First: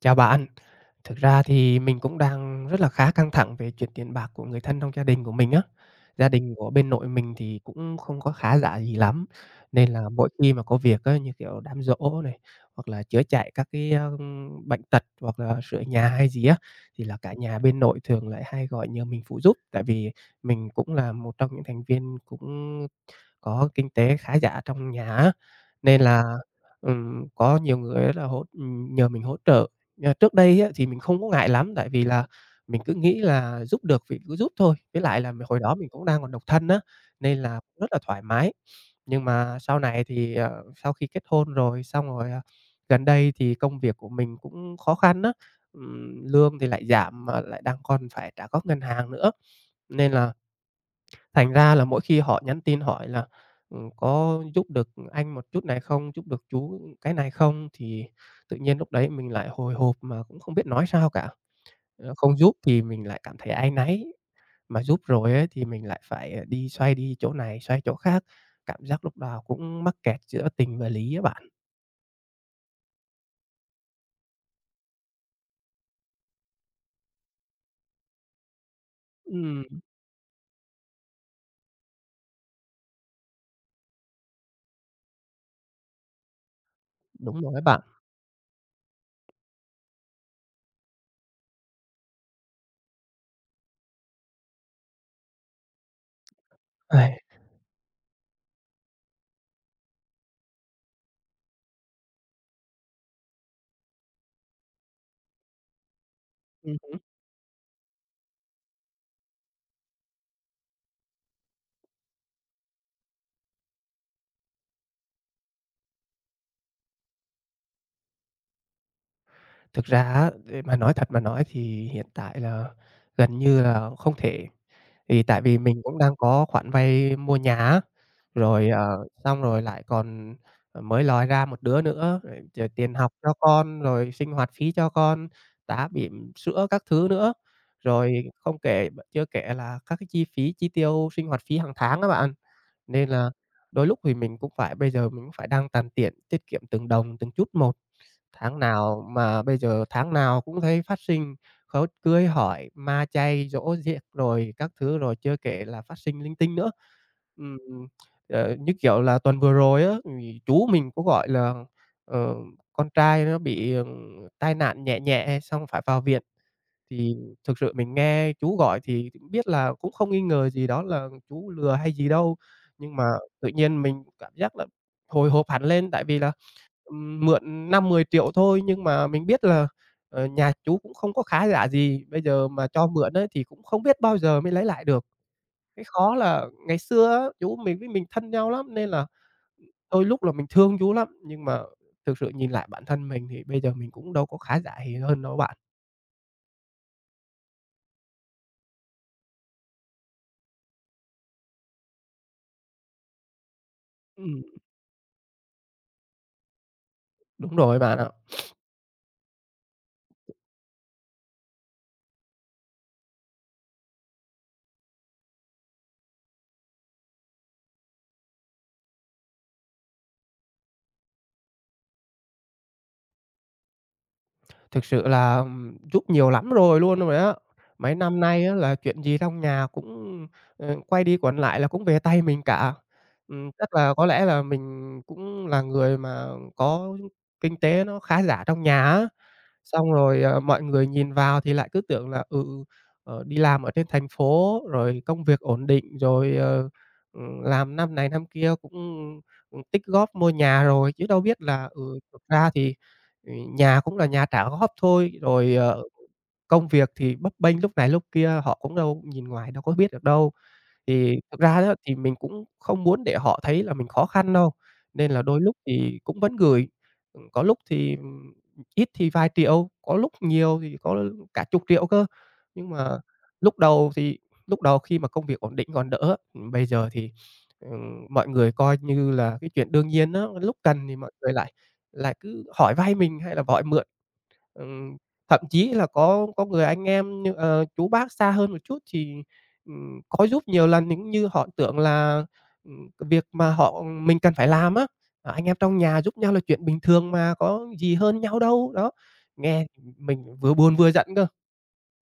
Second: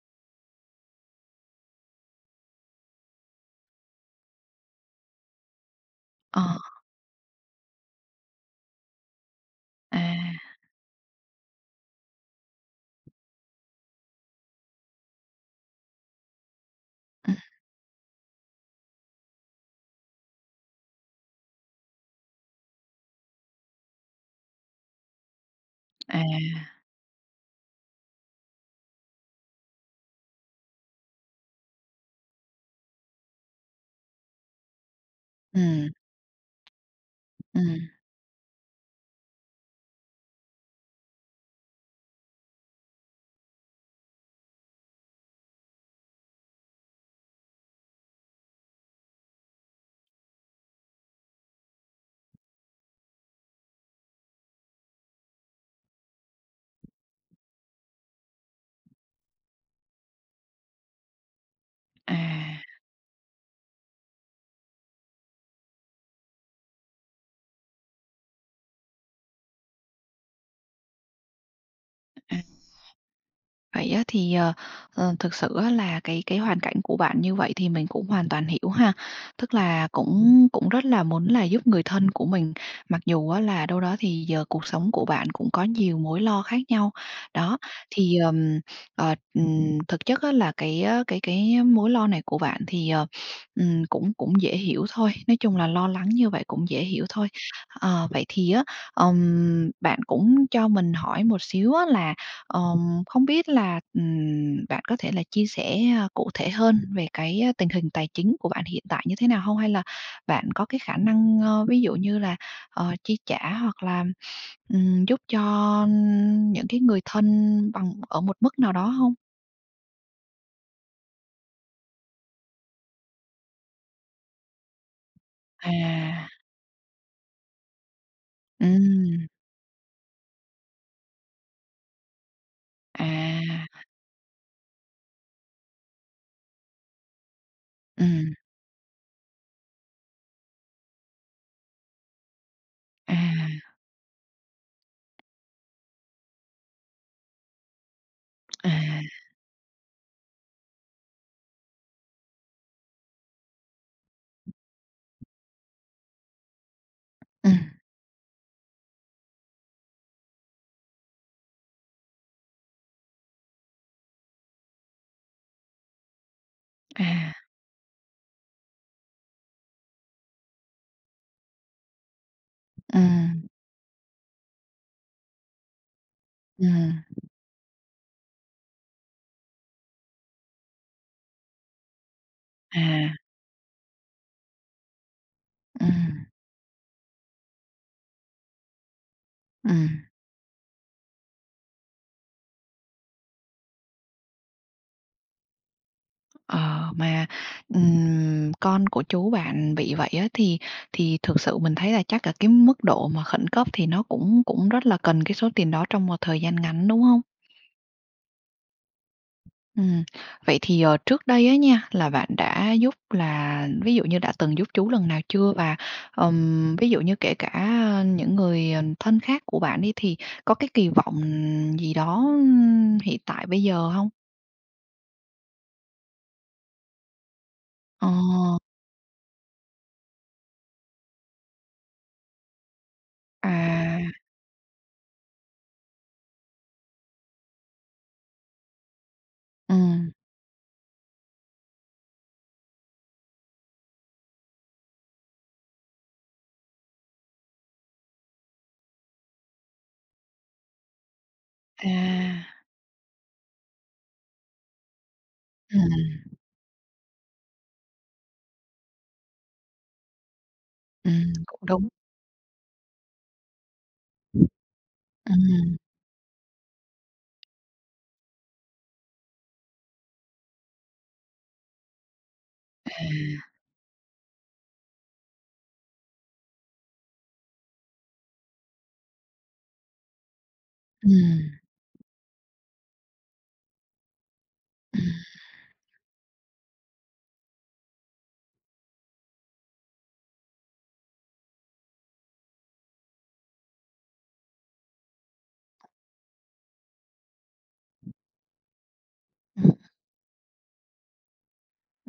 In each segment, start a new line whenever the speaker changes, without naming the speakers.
Chào bạn. Thực ra thì mình cũng đang rất là khá căng thẳng về chuyện tiền bạc của người thân trong gia đình của mình á. Gia
Ờ,
đình của bên nội mình thì cũng không có khá giả gì lắm, nên
à,
là mỗi khi mà có việc á, như kiểu đám giỗ này, hoặc là chữa chạy các cái, bệnh tật, hoặc là sửa nhà hay gì á, thì là cả
ừm,
nhà bên nội thường lại hay gọi nhờ mình phụ giúp. Tại vì mình cũng là một trong những thành viên cũng có kinh tế khá giả trong nhà á, nên
à,
là, có nhiều người là nhờ mình hỗ trợ. Trước đây á, thì mình không có ngại lắm, tại vì là mình cứ nghĩ là giúp được thì cứ giúp thôi, với lại là hồi đó mình
ừm,
cũng đang còn độc thân á, nên là
ừm,
rất là thoải mái. Nhưng mà sau này thì, sau khi kết hôn rồi, xong rồi, gần đây thì công việc của mình cũng khó khăn á, lương thì lại giảm mà lại đang còn phải trả góp ngân hàng nữa, nên là thành ra là mỗi khi họ nhắn tin hỏi là, "Có giúp được anh một chút này không? Giúp được chú cái này không?" Thì tự nhiên lúc đấy mình lại hồi hộp mà cũng không biết nói sao cả.
à,
Không giúp thì mình lại cảm thấy áy náy, mà giúp rồi ấy thì mình lại phải, đi xoay đi chỗ này, xoay chỗ khác, cảm giác lúc nào cũng mắc kẹt giữa tình và lý á bạn.
à. Vậy á thì, thực sự á là cái hoàn cảnh của bạn như vậy thì mình cũng hoàn toàn hiểu ha. Tức
Ừm,
là cũng cũng rất là muốn là giúp người thân của mình, mặc dù á là đâu đó thì giờ cuộc sống của bạn cũng có nhiều mối lo khác nhau.
đúng rồi
Đó,
á bạn.
thì, thực chất á là cái, á, cái mối lo này của bạn thì, cũng cũng dễ hiểu thôi, nói chung là lo lắng như vậy cũng dễ hiểu
Ai,
thôi. Ờ, vậy thì á, bạn cũng cho mình hỏi một xíu á là không biết là, bạn có thể là chia sẻ, cụ thể
ừm
hơn
hứm.
về cái, tình hình tài chính của bạn hiện tại như thế nào không? Hay là bạn có cái khả năng, ví dụ như là, chi trả hoặc là, giúp cho những cái người thân bằng ở một mức nào đó không?
Thực ra á, để mà nói thật mà nói thì hiện tại là gần như là không thể. Thì tại vì mình cũng đang
À,
có khoản vay mua nhà á, rồi,
ừm,
xong rồi lại còn, mới lòi ra một đứa nữa, rồi tiền học cho
à,
con, rồi sinh hoạt phí cho con, tá bỉm, sữa các thứ nữa. Rồi
ừm,
không kể b chưa kể là các cái chi phí, chi tiêu sinh hoạt phí hàng tháng á bạn. Nên
à,
là đôi lúc thì mình cũng phải bây giờ mình cũng phải đang tàn tiện tiết kiệm từng đồng, từng chút một. Tháng
à,
nào mà bây giờ tháng nào cũng thấy phát sinh khấu cưới hỏi, ma chay, giỗ giếc rồi các thứ, rồi chưa kể là phát sinh linh tinh nữa.
ừm,
Ừm, Như kiểu là tuần vừa rồi á, thì chú mình có gọi là, ờ, con trai nó bị, tai nạn nhẹ nhẹ xong phải vào viện. Thì
à,
thực sự mình nghe chú gọi thì cũng biết là cũng không nghi ngờ gì đó là chú lừa hay gì đâu, nhưng mà
ừm,
tự nhiên mình cảm giác là hồi hộp hẳn lên, tại vì là,
ừm,
mượn năm mười triệu thôi nhưng mà mình biết là, nhà chú cũng không có khá giả gì, bây giờ mà cho mượn
à,
ấy thì cũng không biết bao giờ mới lấy lại được. Cái khó
ừm,
là ngày xưa á, chú mình với mình thân nhau lắm nên là
ừm.
đôi lúc là mình thương chú lắm, nhưng mà thực sự nhìn lại bản thân mình thì bây giờ mình cũng đâu có khá giả gì hơn đâu bạn.
Ờ, mà, con của chú bạn bị vậy á, thì thực sự mình thấy là chắc là cái mức độ mà khẩn cấp thì nó
Ừm,
cũng cũng rất là cần cái số tiền đó trong một thời gian ngắn, đúng không?
đúng rồi bạn ạ.
Ừm, vậy thì, trước đây á nha, là bạn đã giúp là ví dụ như đã từng giúp chú lần nào chưa? Và, ví dụ như kể cả, những người, thân khác của bạn đi, thì có cái kỳ vọng gì đó, hiện tại bây giờ không?
Thực sự là, giúp nhiều lắm rồi luôn rồi á. Mấy
Ờ,
năm nay á là chuyện gì trong nhà cũng, quay đi quẩn lại là cũng về tay mình cả. Chắc là
à,
có lẽ là mình cũng là người mà có kinh tế nó khá giả trong nhà á. Xong
ừm,
rồi, mọi người nhìn vào thì lại cứ tưởng là, đi làm ở trên thành phố rồi công việc ổn định, rồi, làm năm này năm kia cũng, tích góp mua nhà rồi, chứ đâu biết là, thực ra
à,
thì, ừ, nhà cũng là nhà trả góp thôi, rồi,
ừm.
công việc thì bấp bênh lúc này lúc kia, họ cũng đâu nhìn ngoài đâu có biết được đâu. Thì thực
Cũng
ra đó
đúng.
thì mình cũng không muốn để họ thấy là mình khó khăn đâu, nên là đôi lúc
Ừm,
thì cũng vẫn gửi, có lúc thì, ít thì vài triệu, có lúc nhiều thì có cả chục triệu cơ. Nhưng mà
à,
lúc đầu thì lúc đầu khi mà công việc ổn định còn đỡ, bây giờ thì, mọi người coi như là cái chuyện đương nhiên đó lúc cần thì mọi người lại
ừm,
lại cứ hỏi vay mình hay là hỏi mượn. Ừm,
ừm.
Thậm chí là có người anh em như, chú bác xa hơn một chút thì, có giúp nhiều lần những như họ tưởng là, cái việc mà mình cần phải làm á, anh em trong nhà giúp nhau là chuyện bình thường mà, có gì hơn nhau đâu, đó. Nghe mình vừa buồn vừa giận cơ.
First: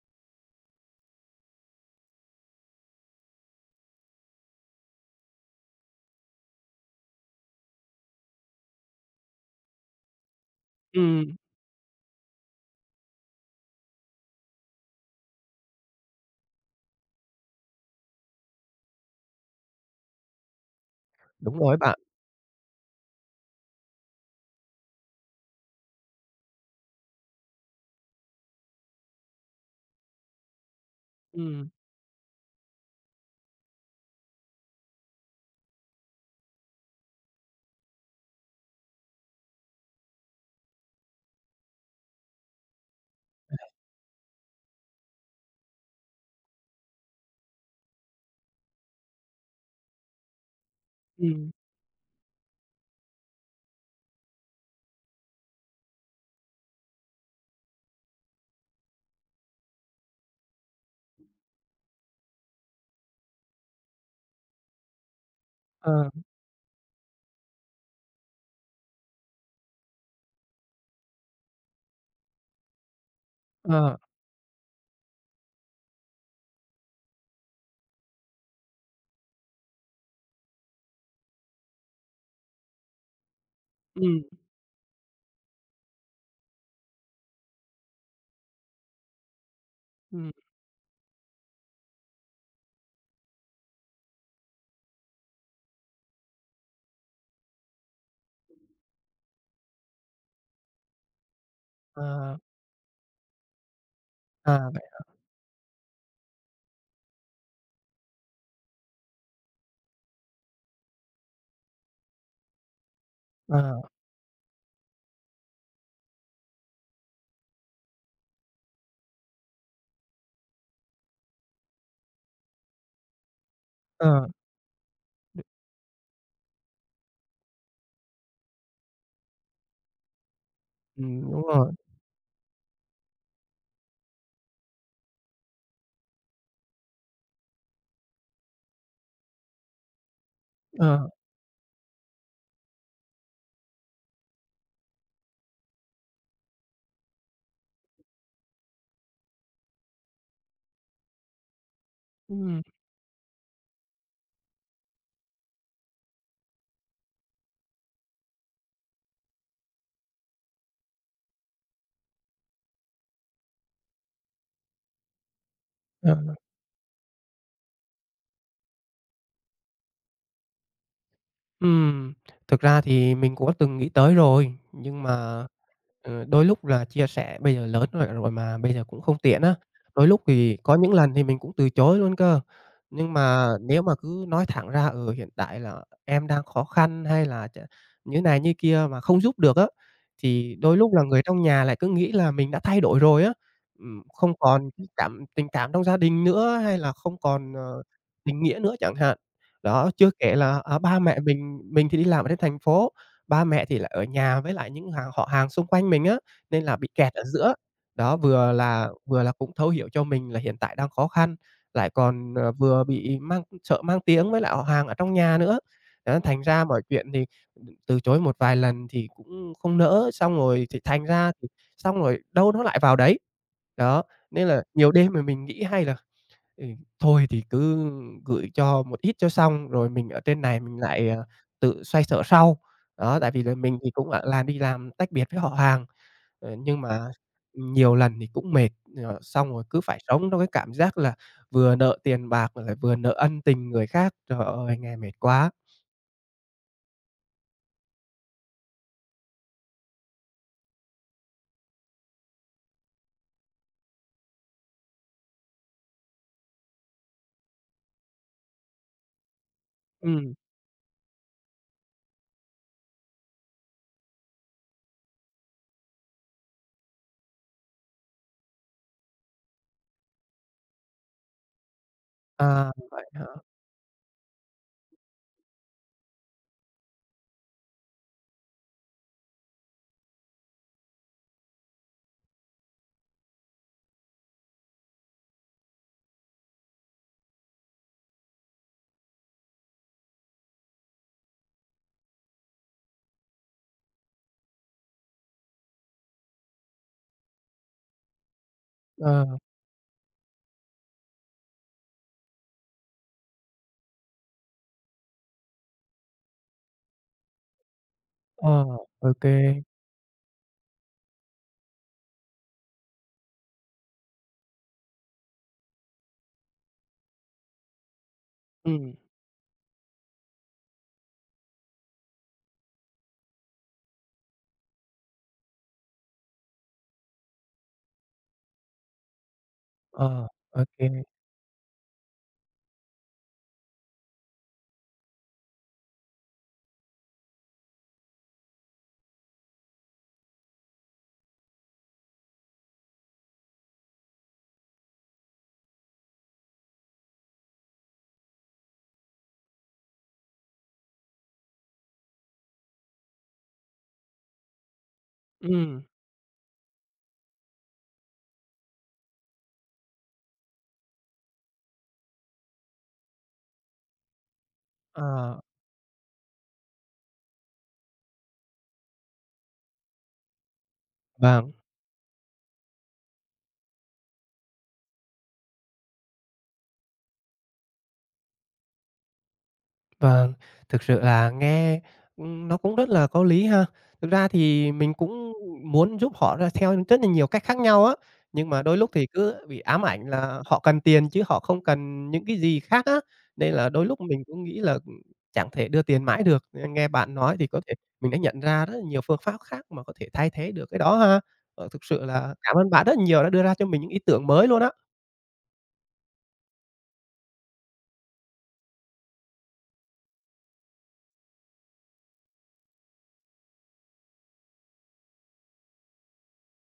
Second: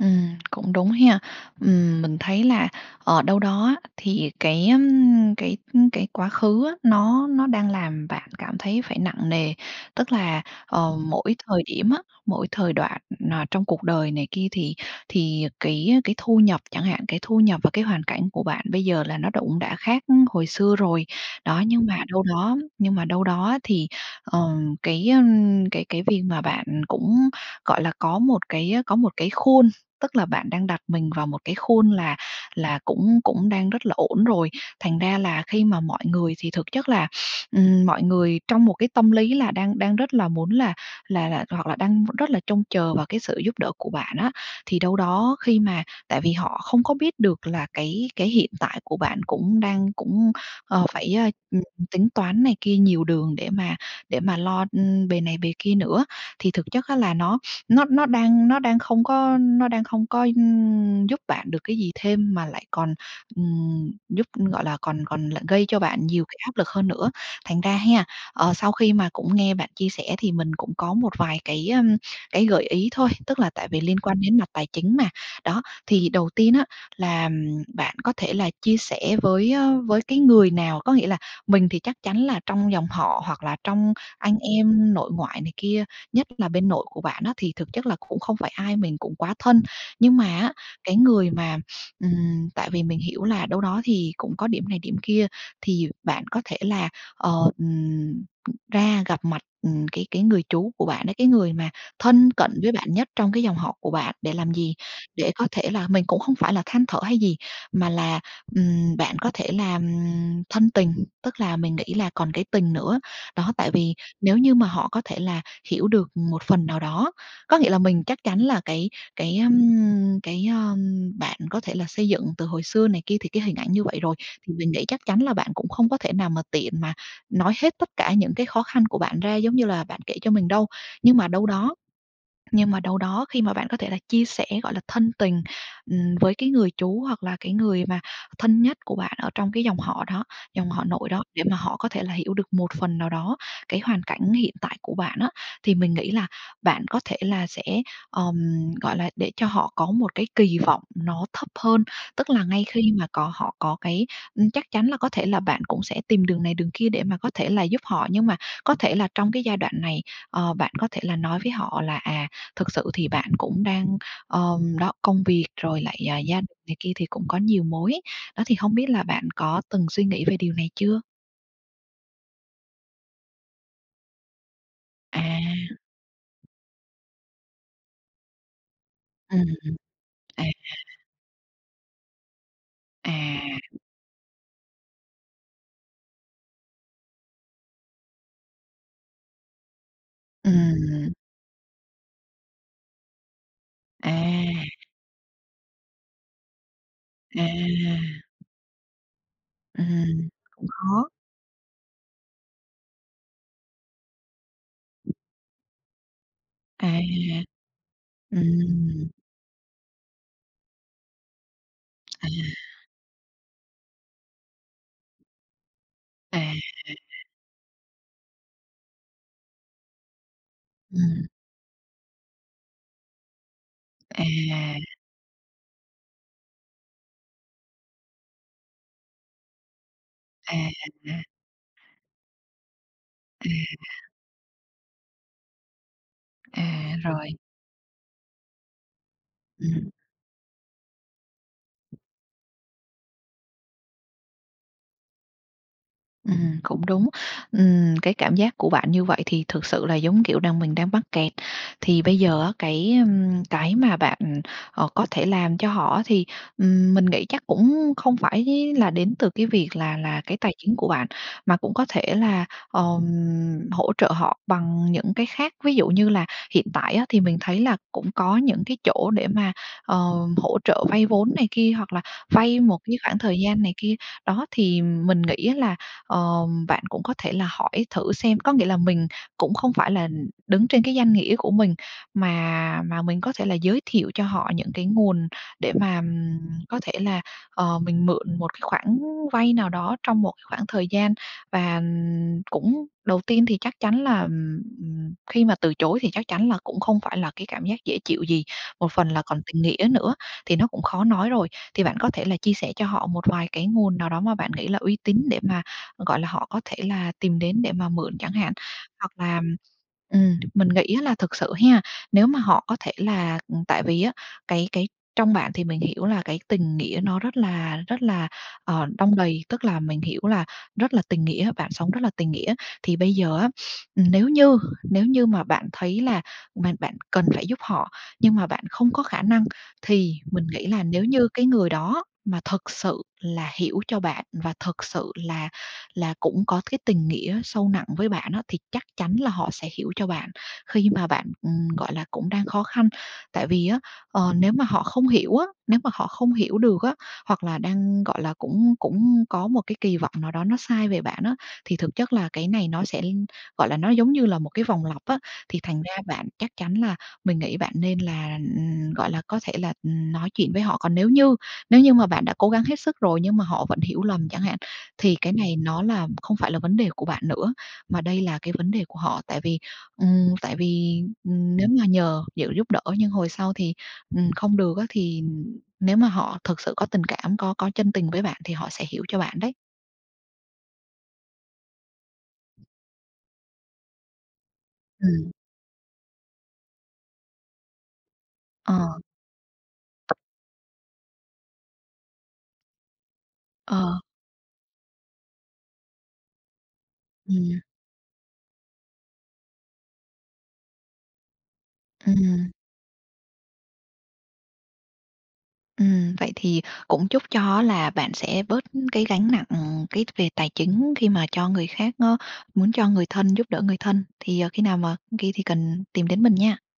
Cũng đúng ha. Mình thấy là ở đâu đó á, thì cái quá khứ á, nó đang làm bạn cảm thấy phải nặng nề. Tức là, mỗi
Ừm,
thời điểm á, mỗi thời đoạn, trong cuộc đời này kia thì cái thu nhập chẳng hạn, cái thu nhập và cái hoàn cảnh của bạn bây giờ là nó đã cũng đã khác hồi xưa rồi.
đúng
Đó,
rồi bạn.
nhưng mà đâu đó thì, cái việc mà bạn cũng, gọi là, có một cái khuôn. Tức là bạn đang đặt mình vào một cái
Ừm,
khuôn là cũng cũng đang rất là ổn rồi, thành ra là khi mà mọi người thì thực chất là, mọi người trong một cái tâm lý là đang đang rất là muốn là hoặc là đang rất là trông chờ vào cái sự giúp đỡ của bạn á. Thì đâu đó khi mà tại vì họ không có biết được là cái hiện tại của bạn cũng đang, phải,
ừm,
tính toán này kia nhiều đường để mà lo, bề này bề kia nữa, thì thực chất á là nó đang không có giúp bạn được cái gì thêm mà lại còn, gọi là, còn còn lại gây cho bạn
ờ,
nhiều cái áp lực hơn nữa. Thành ra ha, sau khi mà cũng nghe bạn chia sẻ thì mình cũng có một vài cái, cái gợi ý thôi, tức là tại vì
ờ,
liên quan đến mặt tài chính mà. Đó, thì đầu tiên á là, bạn có thể là chia sẻ với, với cái người nào, có nghĩa là mình thì chắc chắn là trong dòng họ hoặc là trong
ừm,
anh em nội ngoại này kia nhất là bên nội của bạn á, thì thực chất là cũng không phải ai mình cũng quá thân. Nhưng mà
ừm,
á, cái người mà tại vì mình hiểu là đâu đó thì cũng có điểm này điểm kia, thì bạn có thể là, ờ, ừm, ra gặp mặt, cái người chú của bạn đấy cái người mà thân
ờ,
cận với bạn nhất trong cái dòng họ của bạn để làm gì?
Vậy
Để có thể là mình cũng không phải là than thở hay gì, mà là, bạn có thể là, thân tình, tức là mình nghĩ là còn cái tình nữa. Đó, tại
ờ,
vì nếu như mà họ có thể là hiểu được một phần nào đó. Có nghĩa là mình chắc chắn là cái bạn có thể là xây dựng từ hồi xưa này kia thì cái hình ảnh như vậy rồi,
ờ,
thì mình nghĩ chắc chắn là bạn cũng không có thể nào mà tiện mà nói hết tất cả những cái khó khăn của bạn ra giống như là bạn kể cho mình đâu. Nhưng mà
đúng
đâu
rồi,
đó nhưng mà đâu đó khi mà bạn có thể là chia sẻ, gọi là, thân tình, với cái người chú hoặc là cái người mà thân nhất của bạn ở trong cái dòng họ đó, dòng họ
ờ,
nội đó, để mà họ có thể là hiểu được một phần nào đó cái hoàn cảnh hiện tại của bạn á, thì mình nghĩ là bạn có thể là sẽ, ờm, gọi là, để cho họ có một cái kỳ vọng nó thấp hơn. Tức là
ừm,
ngay khi mà có họ có cái chắc chắn là có thể là bạn cũng sẽ tìm đường này đường kia để mà có thể là giúp họ, nhưng mà có thể là trong cái giai đoạn này, bạn có thể là nói với họ là, à, thực sự thì bạn cũng đang, đó, công việc rồi lại, à,
ờ.
gia đình này kia thì cũng có nhiều mối. Đó, thì không biết là bạn có từng suy nghĩ về điều này chưa?
Ừm, Thực ra thì mình cũng có từng nghĩ tới rồi, nhưng
À,
mà đôi lúc là chia sẻ bây giờ lớn rồi rồi mà bây giờ cũng không tiện á.
ừm,
Đôi lúc
à,
thì có những lần thì mình cũng từ chối luôn cơ. Nhưng
à,
mà nếu mà cứ nói thẳng ra, hiện tại là em đang khó khăn hay là như này như kia mà không giúp được á, thì đôi lúc là
ừm,
người trong nhà lại cứ nghĩ là mình đã thay đổi rồi á,
à,
không còn cái tình cảm trong gia đình nữa hay là không còn,
à,
tình nghĩa nữa chẳng hạn. Đó, chưa
ừm,
kể là, ba
khó,
mẹ mình thì đi làm ở trên thành phố, ba mẹ thì lại ở nhà với lại những họ hàng xung quanh mình á, nên là bị
à,
kẹt ở giữa. Đó,
ừm,
vừa là cũng thấu hiểu cho mình là hiện tại đang khó khăn, lại
à,
còn, vừa bị mang tiếng với lại họ hàng ở trong nhà nữa. Đó, thành
à,
ra mọi chuyện thì ừ, từ chối một vài lần thì cũng không nỡ, xong rồi thì thành
ừm,
ra thì xong rồi đâu nó lại vào đấy. Đó, nên là
à,
nhiều đêm mà mình nghĩ hay là Ừ, thôi thì cứ gửi cho một ít cho xong, rồi mình ở trên
à,
này mình lại,
à,
tự xoay sở sau. Đó, tại vì
à,
là mình thì cũng, gọi là, đi làm tách biệt với họ hàng,
à,
nhưng mà
rồi,
nhiều lần thì cũng mệt, xong rồi cứ
ừm.
phải sống trong cái cảm giác là vừa nợ tiền bạc mà lại vừa nợ ân tình người khác. Trời ơi, nghe mệt quá!
Cũng đúng. Cái cảm giác của bạn như vậy thì thực sự là giống kiểu mình đang mắc kẹt. Thì bây giờ á, cái, cái mà bạn, có thể làm cho họ á thì, mình nghĩ chắc cũng không phải là đến từ cái việc là
ừ
cái tài chính của bạn, mà cũng có thể là, ờm, hỗ trợ họ bằng những cái khác. Ví dụ như là hiện tại á, thì mình thấy là cũng có những cái chỗ để mà, ờ, hỗ trợ vay vốn này kia, hoặc là vay một cái
Vậy
khoảng
hả?
thời gian này kia. Đó, thì mình nghĩ là bạn cũng có thể là hỏi thử xem. Có nghĩa là mình cũng không phải là đứng trên cái danh nghĩa của mình, mà mình có thể là giới thiệu cho họ những cái nguồn để mà, có thể là, mình mượn một cái khoản vay nào đó trong một cái khoảng thời gian. Và, cũng đầu tiên thì chắc chắn là, khi mà từ chối thì chắc chắn là cũng không phải là cái cảm giác dễ chịu gì, một phần là
Ờ,
còn tình nghĩa nữa thì nó cũng khó nói rồi. Thì bạn có thể là chia sẻ cho họ một vài cái nguồn nào đó mà bạn nghĩ là uy tín để mà gọi là, họ có thể là tìm đến để mà mượn chẳng
ờ,
hạn.
Ô
Hoặc
kê.
là mình nghĩ á là thực sự ha, nếu mà họ có thể là tại vì á, cái trong bạn thì mình hiểu là cái tình nghĩa nó rất là,
Ừm,
đong đầy, tức là mình hiểu là rất là tình nghĩa, bạn sống rất là tình nghĩa. Thì bây giờ á, nếu như nếu như mà bạn thấy là bạn bạn cần phải giúp họ, nhưng mà bạn không có khả năng, thì
ờ,
mình
Ô
nghĩ là
kê.
nếu như cái người đó mà thực sự là hiểu cho bạn và thực sự là cũng có cái tình nghĩa sâu nặng với bạn á, thì chắc chắn là họ sẽ hiểu cho bạn khi mà bạn, gọi là, cũng đang khó khăn. Tại vì á, nếu mà họ không hiểu được á, hoặc là đang, gọi là, cũng cũng có một cái kỳ vọng nào đó nó sai về bạn á, thì thực chất là cái này nó sẽ, gọi là, nó giống như là một cái vòng lặp á. Thì thành ra bạn chắc chắn là mình nghĩ bạn nên là, gọi là, có thể là, nói chuyện với họ. Còn nếu như mà bạn đã cố gắng hết sức rồi nhưng mà họ vẫn hiểu lầm chẳng hạn, thì cái
ờ,
này nó là không phải là vấn đề của bạn nữa, mà đây là cái vấn đề của họ. Tại vì,
vâng.
nếu mà nhờ sự giúp đỡ nhưng hồi sau thì, không được á, thì nếu mà họ thực sự có tình cảm, có chân tình với bạn thì họ sẽ hiểu cho bạn đấy.
Vâng, thực sự là nghe, nó cũng rất là có lý ha. Thực ra thì mình
Ừm.
cũng muốn giúp họ ra theo rất là nhiều cách khác nhau á, nhưng mà
Ờ,
đôi lúc thì cứ bị ám ảnh là họ cần tiền chứ họ không cần những cái gì khác á, nên là
ờ,
đôi lúc mình cũng nghĩ là, chẳng thể đưa tiền mãi được. Nên nghe bạn nói thì có
ừm,
thể mình đã nhận ra rất là nhiều phương pháp khác mà có thể thay thế được cái đó ha. Thực sự là
ừm,
cảm ơn bạn rất nhiều đã đưa ra cho mình những ý tưởng mới luôn á.
ừm. Vậy thì cũng chúc cho là bạn sẽ bớt cái gánh nặng, cái về tài chính khi mà cho người khác á, muốn cho người thân, giúp đỡ người thân thì, khi nào mà khi thì cần tìm đến mình nha.